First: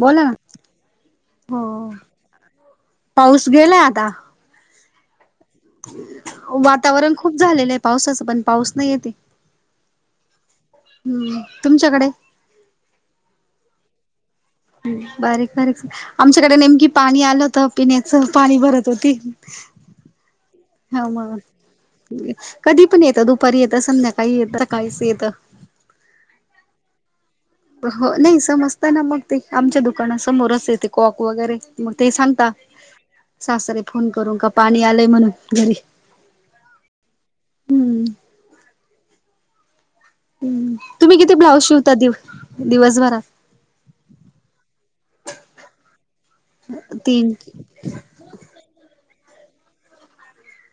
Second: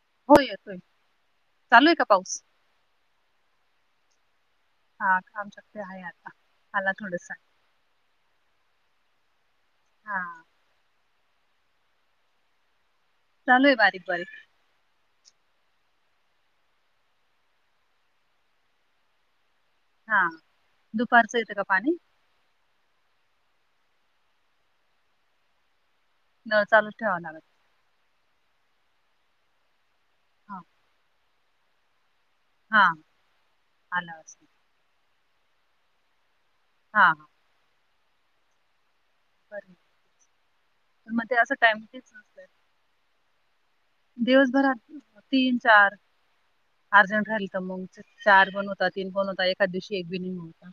बोला हो येतोय ना हो चालू आहे का पाऊस पाऊस गेलाय आता हा कामकत वातावरण खूप झालेलं आहे पावसाचं पण पाऊस नाही येते हा हम्म तुमच्याकडे चालोय बारीक बारी ह बारीक बारीक आमच्याकडे नेमकी पाणी आलं होत पिण्याचं पाणी भरत होती हा ह मग दुपारचं येतं का पाणी कधी पण येतं दुपारी येतं संमध्याकाळी येत काहीच येतं चालूच ठेवा ना हो नाही समजत ना मग ते आमच्या दुकाना हा समोरच येते कॉक वगैरे मग ते सांगता हा सासरे फोन आला करू वाटतं का पाणी आलंय म्हणून घरी? हां हां हम्म बरं हम्म पण तुम्ही मग किती ते असं ब्लाऊज टाइम शिवता तेच दिव नसतं दिवसभरात दिवसभरात तीन, चार अर्जंट तीन राहिल तर मग चार पण होता तीन पण होता एखाद दिवशी एक बी नाही होत.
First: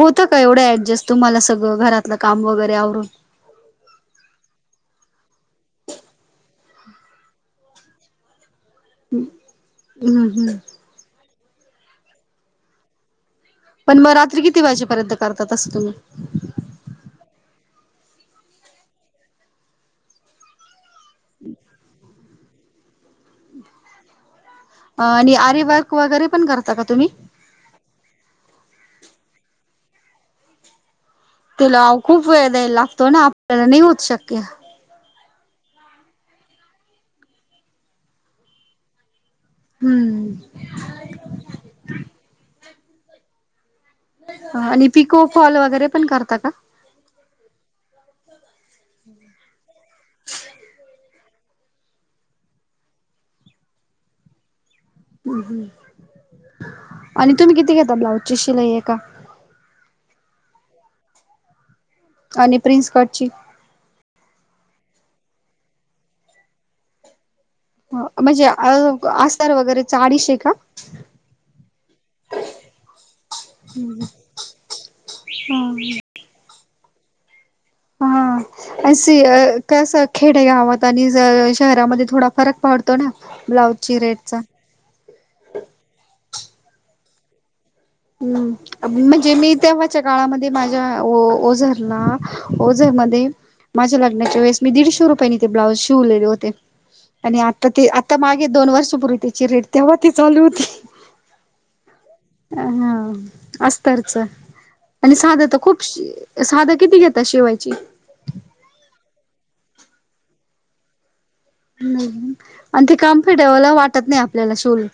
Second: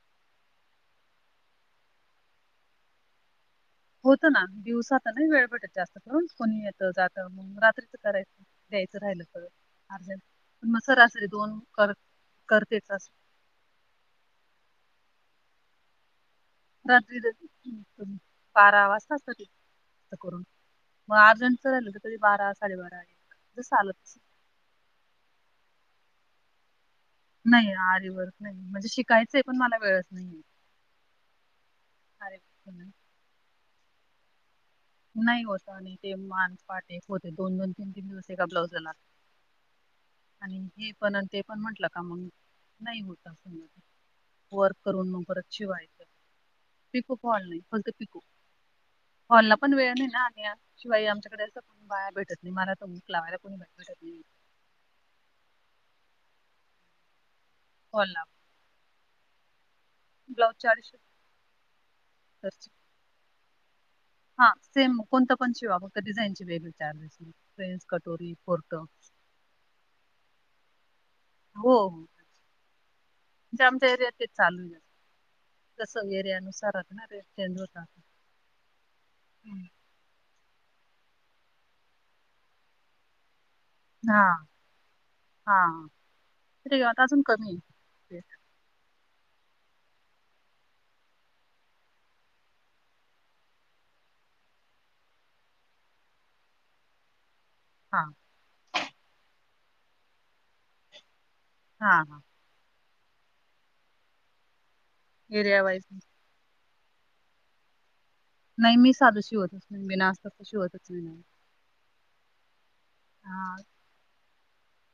होतं का एवढं ऍडजस्ट तुम्हाला सगळं घरातलं काम वगैरे आवरून होत ना दिवसात नाही वेळ भेटत जास्त करून कोणी येत जात रात्रीच करायचं द्यायचं राहिलं तर अर्जंट हम्म हम्म पण मग खर असं रे दोन कर करतेच अस पण मग रात्री किती वाजेपर्यंत करतात असं तुम्ही रात्री तरी बारा वाजता असत की करून मग अर्जंटच राहिल हो तर कधी बारा साडेबारा जसं आलं तसं आणि आरी वर्क वगैरे पण करता का तुम्ही? नाही आरी वर्क नाही म्हणजे शिकायचंय पण मला वेळच नाहीये. तिला खूप वेळ आरीवर्क द्यायला नाही लागतो ना आपल्याला नाही होऊत शक्य नाही होता आणि ते मान पाठ एक होते ृदोन दोन तीन तीन दिवस एका ब्लाऊज देणार हम्म आणि हे पण ते पण म्हंटलं का मग नाही होत अस? [unintelligible] आणि पिको फॉल वगैरे पण करता का पिको फॉल नाही फक्त पिको फॉलला पण वेळ नाही शिवाय आमच्याकडे असं बाया भेटत नाही मला तर हूक लावायला कोणी भेटूत शकली नाही. हम्म आणि तुम्ही किती घेता हॉलला ब्लाउजची शिलाई आहे एका? ब्लाउज चारशे आणि प्रिन्सकटची हा सेम कोणतं पण शिवा फक्त डिझाईनची वेगळे चार्जेस फ्रेंच हो कटोरी म्हणजे कोर्ट हो अस्तर वगैरे चा अडीशे का? हो हो म्हणजे आमच्या एरिया तेच चालू आहे तसं एरिया नुसारच ना रे चेंज होता हा अ कस? खेडेगावात आणि ज शहरामध्ये थोडा फरक पडतो ना ब्लाऊ हां हां कीती घेत अजून कमी आहे हम्म म्हणजे मी तेव्हाच्या काळामध्ये माझ्या ओझरला ओझरमध्ये माझ्या लग्नाच्या वेळेस मी दीडशे रुपयांनी ते ब्लाउज शिवलेले होते आणि आता ते हा आता मागे दोन वर्षपूर्वी त्याची रेट तेव्हा ती चालू होती हां हां हा अस्तरच आणि साध तर एरिया वाईज खूपशी साधं किती घेतात शिवायचे? नाही मी साधं शिवतच नाही बीना अस्तरच शिवतच नाही मी नाही आणि ते काम हा फीट्यावाला वाटत नाही आपल्याला शिवल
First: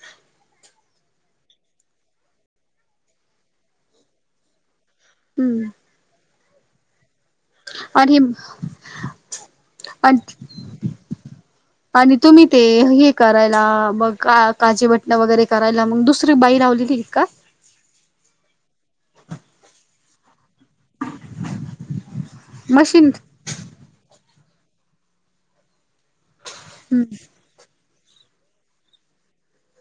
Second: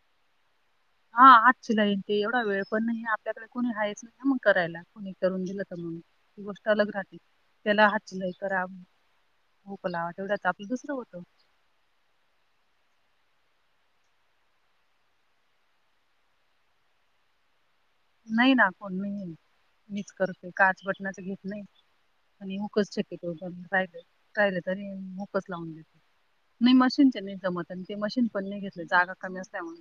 हा हात शिलाई ते एवढा वेळ पण नाही आपल्याकडे कोणी हायच नाही मग करायला. कोणी करून दिलं हम्म तर मग ही गोष्ट अलग राहते. त्याला हात आणि शिलाई करा हुक लावा तेवढ्यात आपलं दुसरं होतं. आणि तुम्ही ते हे करायला मग का काजी बटणा वगैरे करायला मग दुस दुसरी बाई लावलेली का? नाही ना कोण नाही मी मीच करत ते काच बटणाच घेत नाही आणि हुकच मशीन शक्यत़ो [unintelligible] राहील राहिले तरी हुकच लावून देत़ो हम्म मशीनच्या नाही जमत ते मशीन पण नाही घेतलं जागा कमी असल्या म्हण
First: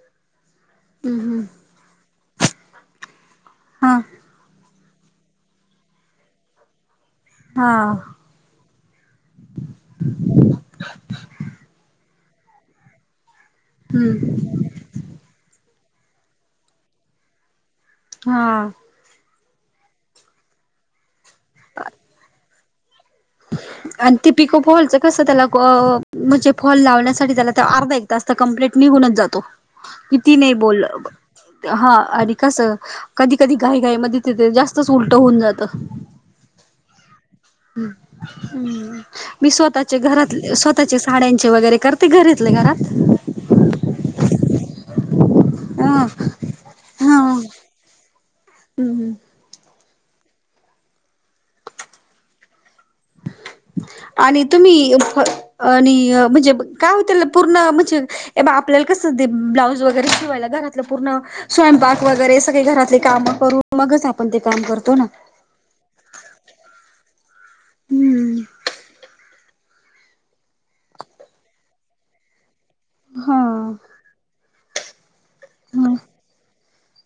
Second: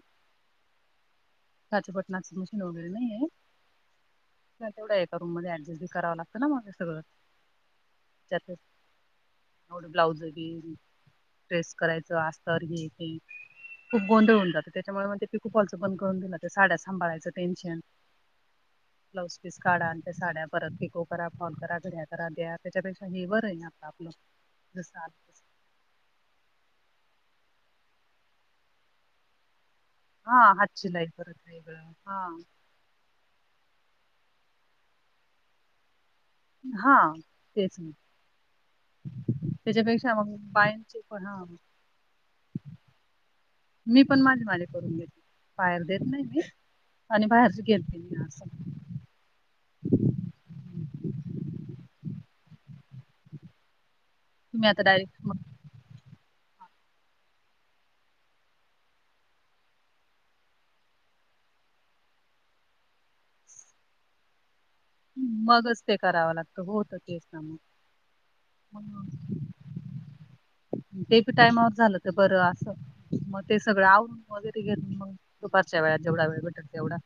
हम्म हम्म काच्या पटणाच मशीन वगैरे नाही आहे हम तेवढ्या एका रूम मध्ये अडजस्ट बी कव लागत ना मग सगळं हा त्यात एवढं ब्लाउज बी ट्रेस करायचं अस [unintelligible] खूप गोंध हम्म होन जात त्याच्यामुळे मग ते पिको फॉल च बंद करून दिलं ते साड्यात सांभाळायचं टेन्शन हा ब्लाउज पीस काढा आणि त्या साड्या परत पिको करा फॉल करा घड्या करा द्या त्याच्यापेक्षा हे बर आणि ते पिकोच कस त्याला म्हणजे फॉल लावण्यासाठी झाला तर अर्धा एक तास तर कमप्लीट निघूनच जातो किती हा नाही बोल हातशिलाई परत वेगळं हा अर कास कधीकधी घाईघाई मध्ये त ते जास्तच उलट होऊन जातं हा तेच न हम् मी स्वतःचे मग घरात स्वतःच्या बायांचे पण हा साड्यांचे वगैरे करते घरीतले घरात मी पण माझी माले करून घेते बाहेर देत नाही ह मी हा आणि बाहेरच गेलते मी आर सम हम्म आणि आता तुम्ही डायरेक्ट मग आणि म्हणजे काय हो त्याला पूर्ण म्हणजे ब आपल्याला कसं ब्लाऊज वगैरे शिवायला घरातलं पूर्ण स्वयंपाक वगैरे सगळे घरातले कामं करून मगच आपण ते काम करतो ना मगच ते करावं लागत होत तेच ना हम्म मग ते पी टायमावर झालं ते बर असं हा मग ते सगळं आवरून वगैरे मग दुपारच्या वेळात जेवढा वेळ बेटर तेवढा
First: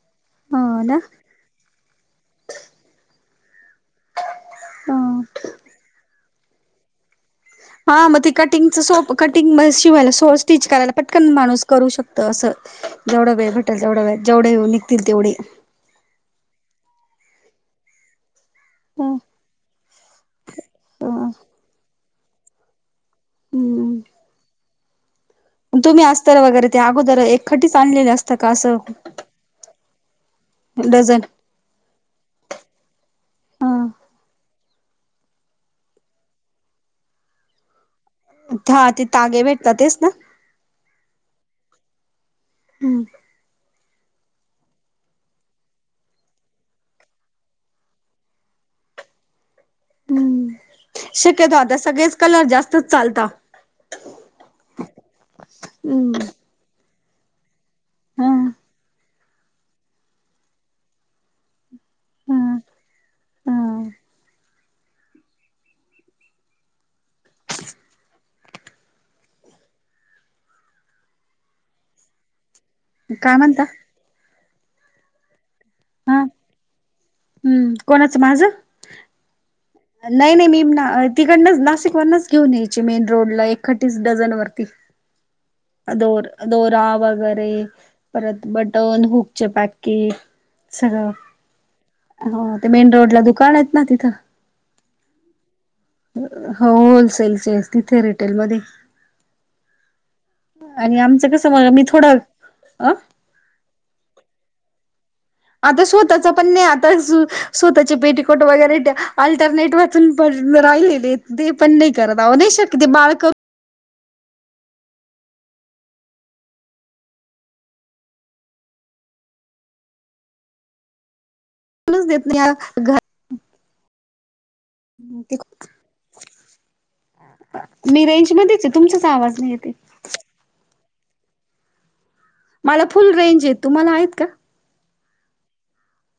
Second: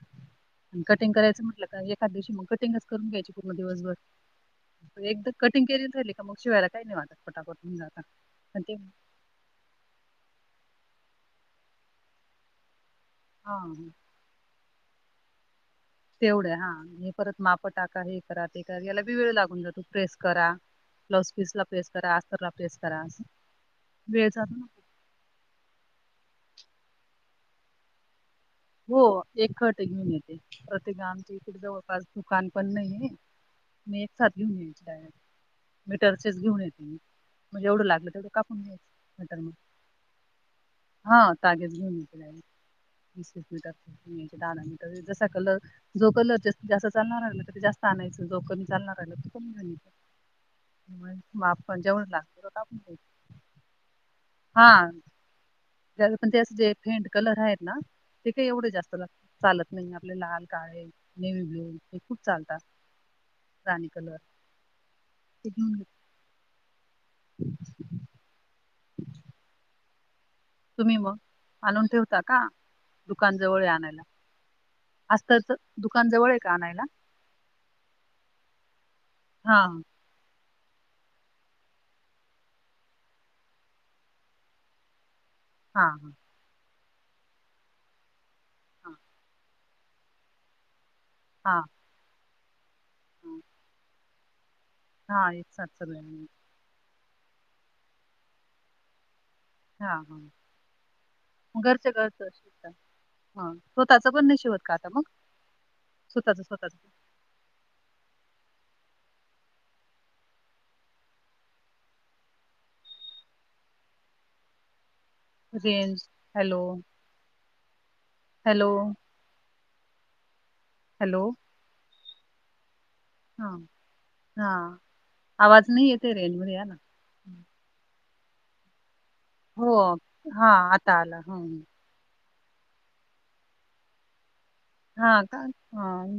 हा ना. कटिंग करायचं म्हटलं का दिवशी मग कटिंगच करून घ्यायची पूर्ण दिवसभर ह एकदा कटिंग के राहिले मग शिवायला काहीनाही वाटत पटापट होऊन हा जातं. म पण कटिंग ते च सोप कटिंग म शिवायला सो स्टिच करायला पटकन माणूस करू शकत असं जेवढ वेळ हा भटल जवढं व जेवढे निघतील तेवढे तेवढ्या हा हे परत माप टाका हे करा ते करा याला बी ह वेळ लागून जातो प्रेस करा ब्लाउज पीस ला प्रेस करा आतरला प्रेस करा हम्म. वेळ जातो ना तुम्ही असतर वगैरे ते अगोदर एकखटी आणलेले अस तकास हो एक खट मीन येते प्रत्येक डझन? गमची त जवळपास दुकान पण नाहीे मी एक साथ घेऊन यायच्याडार मी टर्चेस घेऊन येती म्हणजेवढं लागलं तेवढ हा ते तागे भेटतातच ना हा तगेच घेऊन येते हम् बीसस मीटर दाना मीटर जसा कलर जो कलर जास्तीत जास्त चालणार आहे ना तर ते जास्त आणायचं जो कमी चालणार आहे ना तो हम्म कमीयच म शक्यतो आता आपण जेवण सगळेच कलर लागतो का जास्तच आपण चालता हा ह पण त्या अस जे फेंट कलर आहेत ना हा ते काही एवढे जास्त लागत चालत नाही आपले लाल काळे नेवी ब्लू हे खूप हा चालतात हा राणी कलर त अ् तुम्ही मग आणून ठेवता का काय दुकान म्हणता जवळ आणायला असजतच दुकान जवळ आहे का आणयला हम् कोणाचं माझं हा नाही नाही मी ना तिकडनंच नाशिक वरनच घेऊन यायची मेन रोडला एकीस डझन वरती हा हा दोर दोरा वगैरे परत हा बटन हुकचे पॅक की सगळ हां हो ते मेन रोड ला दुकान आहेत ना तिथं हा एकल हो होलसेलचे आहे तिथे रिटेलमध्येध्ये हा हा आणि आमचं कस मग म मी घरच्या घरच थोडं शिवता अ हा स्वतःच पण नाही शिवत का आता मग आता स्वतःचा स्वतःच पण नाही स्वतःच आता स्वतःचे पेटीकोट वगैरे अल्टरनेट वून पण राहिलेले ते पण नाही करत आह नाही शकत ते बालक रेंज हॅलो हॅलो हॅलो करूनच देत नाही घर हा हा आवाज नाही आहे ते रेंजमध्ये या ना मी रेंज मध्येच आहे तुमचाच आवाज नाही येते हो हा आता आला हम्म मला फुल रेंज य तुम्हाला आहेत का हा का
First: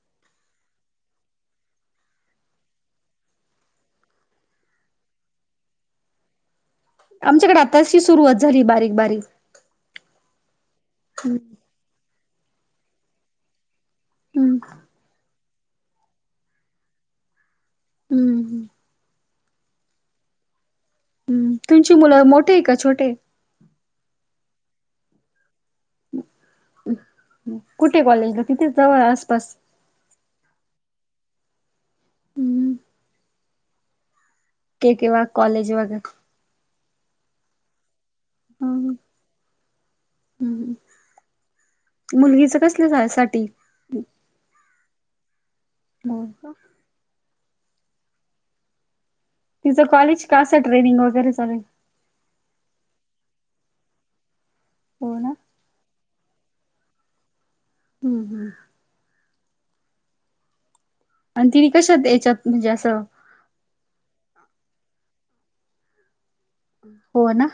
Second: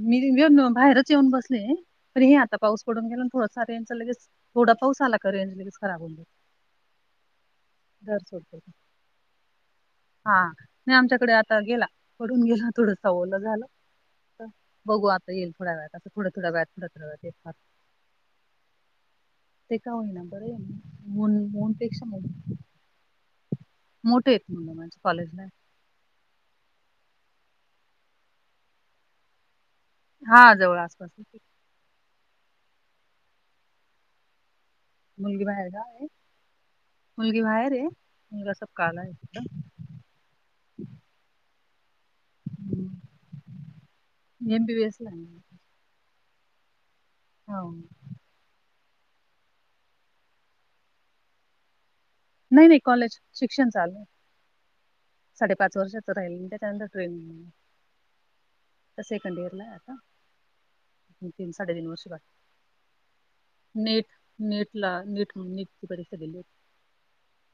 मी येऊन बाहेरच येऊन बसले तर हे आता पाऊस पडून घेऊन थोडासा रंज ला लगेच थोड पाऊ आला का रंज लगेच खराब हो आमच्याकडे आताशी सुरुवात सोडतो झाली बारीक बारीक हा नाही आमच्याकडे आता गेला करून गेला थोड सवलं झालं हम्म बघू आता येईल थोड्या वेळात अस थोड थडा व्या थो ोड्या हम्म ह ते का होईना बरं आहेन मनपेक्षा म ठी का छोटे मोठे येत मुलं माझ्या कॉलेजला कुठे कॉलेजला तिथेच जाव आसपास हा जवळ आसपास के के वा मुलगी बाहेर कॉलेज का वगैरे आहे मुलगी बाहेर आहे मुलगा सब हम्म काला आहे हम्म मुलगीच कसल्या साठी नेम पी वसला ब का हो तिचं कॉलेज कं ट्रेनिंग वगैरे चाल नाही नाही कॉलेज शिक्षण चालू आहे हो ना साडेपाच वर्षात तर राहिल त्याच्यानंतर ट्रेन हम्म हम् सेकंड इयरला आता आणि तीन तिने साडेतीन कशात वर्ष बाकी याच्यात म्हणजे असं नेट नेट ला नीट म्हणून नीट तकडे गली हो ना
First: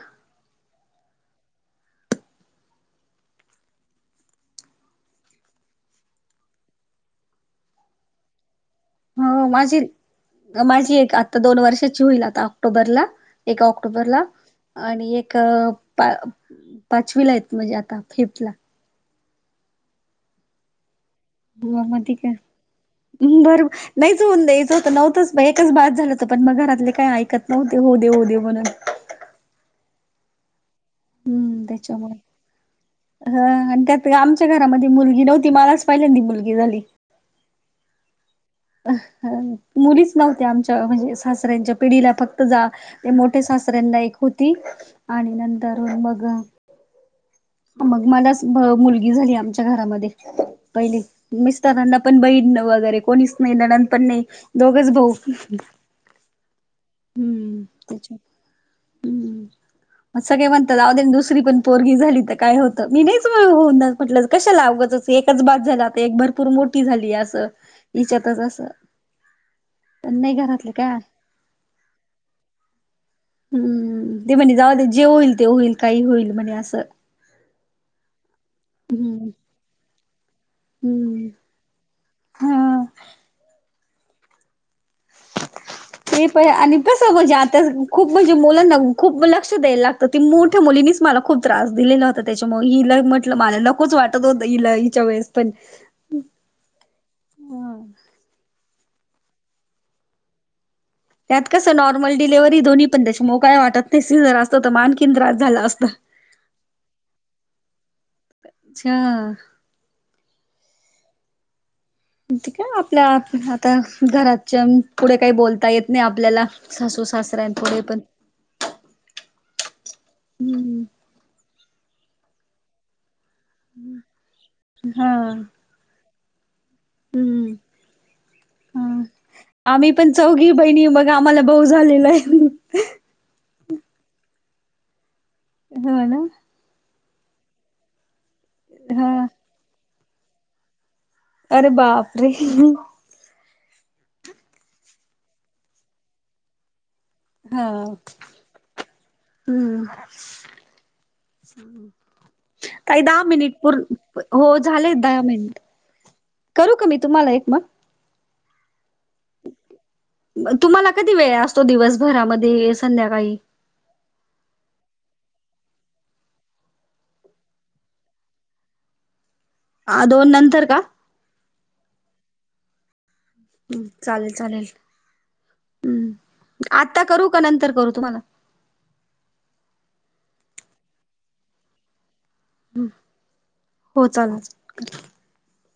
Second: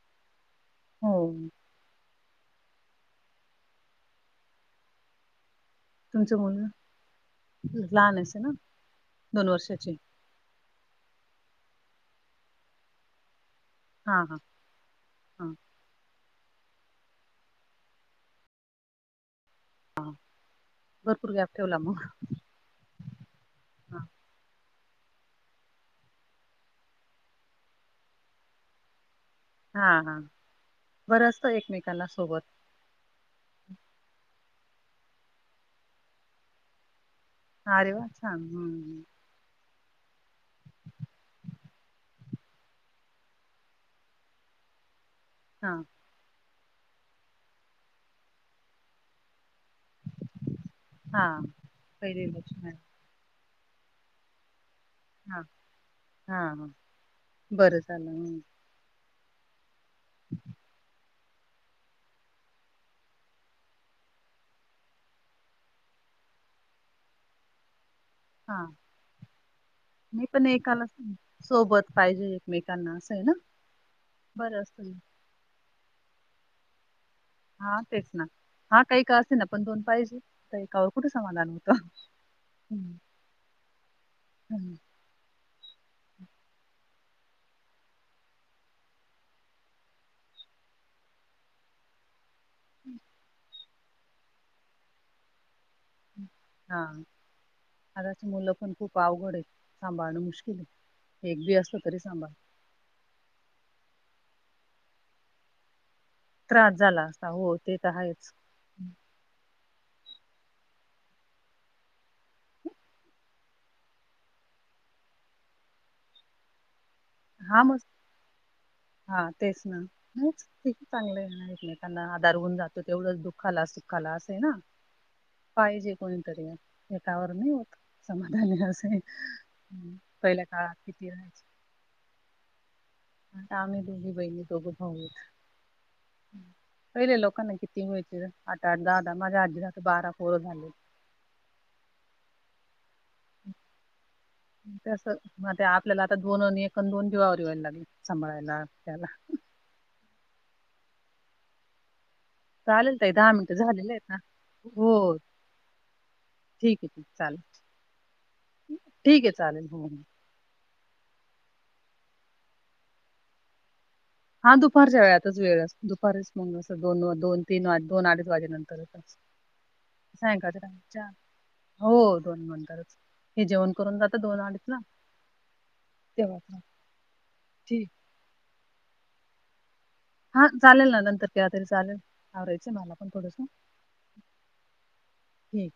हो तुमचं मुलं, लहान आसेल ना हो दोन माझी वर्षाचे माझी एक आता दोन वर्षाची होईल आता ऑक्टोबरला एक ऑक् क्टोबरला हा हा आणि एक हा पाचवी ला य म्हणजे आता फिफ्थ ला हां ग म का बर हा नाहीच होऊन द्यायचं होतं नव्हतच एकच बाद झालं होत पण मग घरातले काही ऐकत नव्हते हो दे हो दे म्हणून हा हा बरं असत हम्म एकमेकांना त्याच्यामुळे सोबत. ह आणि त्यात आमच्या घरामध्ये मुलगी नव्हती मलाच पहिलेंदी मुलगी झाली. ह रे वा छान हम्मम्म मुलीच नव्हत्या आमच्या म्हणजे सासऱ्यांच्या पिढीला फक्त जा ते मोठ्या सासऱ्यांना एक होती आणि हा नंतर मग मग मला मुलगी झाली आमची घरामध्ये पहि हा मिस्टरांना पण पहिली बहिण लक्ष्मी आहे. वगैरे कोणीच नाही नणंद पण नाही दोघच भाऊ हां हां हम्म बरं झालं त्याच्या हम्म मग सगळे म्हणतात अव दुसरी पण पोरी झाली तर काय होतं मी नाहीच होऊन म्हटलं कशाला उगाचच एकच बास झाला आता एक भरपूर मोठी झाली असं ईच्यातच अस हा पण नाही घरातले काय सोबत पाहिजे एकमेकांना असं आहे ना? हम्म ते म्हणणे जे बरं जाऊदे असतं जे होईल ते होईल काही होईल म्हणे असं हा तेच ना हा काही का हम्म असे ना पण दोन पाहिजे का एकावर कुठे हम्म समाधान होतं. हा हम्म हम्म ते पण आणि कस म्हणजे आता खूप म्हणजे मुलांना खूप लक्ष द्यायला लागत. ते मोठ्या मुलीनीच मला खूप त्रास दिलेला. तर त्यांच्यामुळे हिल म्हटलं मला नकोच वाटत होतं हि ल हच्या वेळेस पण हा आता मुलं पण खूप अवघड आहे, सांभाळणं मुश्किल आहे. एक त्यात बी कसं असलं तरी नॉर्मल सांभाळ डिलेव्हरी दोन्ही पण त्याच्या मुळ काय वाटत शिजर असतं तर आणखीन त्रास झालं असतं. त्रास झाला असता हो ते तर आहेच. अच्छा ठीक आहे आपल्या आता घराच्या पुढे काही बोलता येत नाही आपल्याला सासू सासऱ्यां हा मग पुढे पण हा तेच ना नाहीच हम्म चांगलं आहे एकमेकांना आधार होऊन जातो तेवढंच दुख खाला - सुखा ला असे ना हा पायजे कोणी तरी एकावर नाही हम्म होत समाधान असे हा आम्ही पण पहिल्या चौघी काळात बहिणी मग किती आम्हाला राहायचे. भाऊ झालेला आहे. आता आम्ही दोघी बहिणी दोघं भाऊ आहे. ह ना पहिले लोकांना किती होईच अठ आठ दहा द हा माझ्या आजीला बारा पोर झाले अरे बापरे ह त्यास मग ते आपल्याला आता दोन एकण दोन जीवावर यायला लागली सांभाळायला त्याला. हम् चालेल ताई दहा मिनिट मिनिटं पूर, झालेले आहेत ना हो झाले हो दहा मिनिट. करू ठीक का आहे मी ठीक तुम्हाला चालेल एक मग? ठीक आहे चालेल, हो. तुम्हाला कधी वेळ असतो? दिवसभरामध्ये, संध्याकाळी हा दुपारच्या वेळातच वेळ दुपारीच मग अस दोन दोन तीन वाज दोन अडीच वाजेनंतर अ दोन नंतर का? हो दोन नंतरच. हे जेवण करून जात चालेल दोन अडीच चालेल ना हम्म तेव्हा आता करू का नंतर ठी करू तुम्हाला हा चालेल ना नंतर प तरी चालेल. आवराायचं आहे मला पण थोडंस हो चालेल ठीक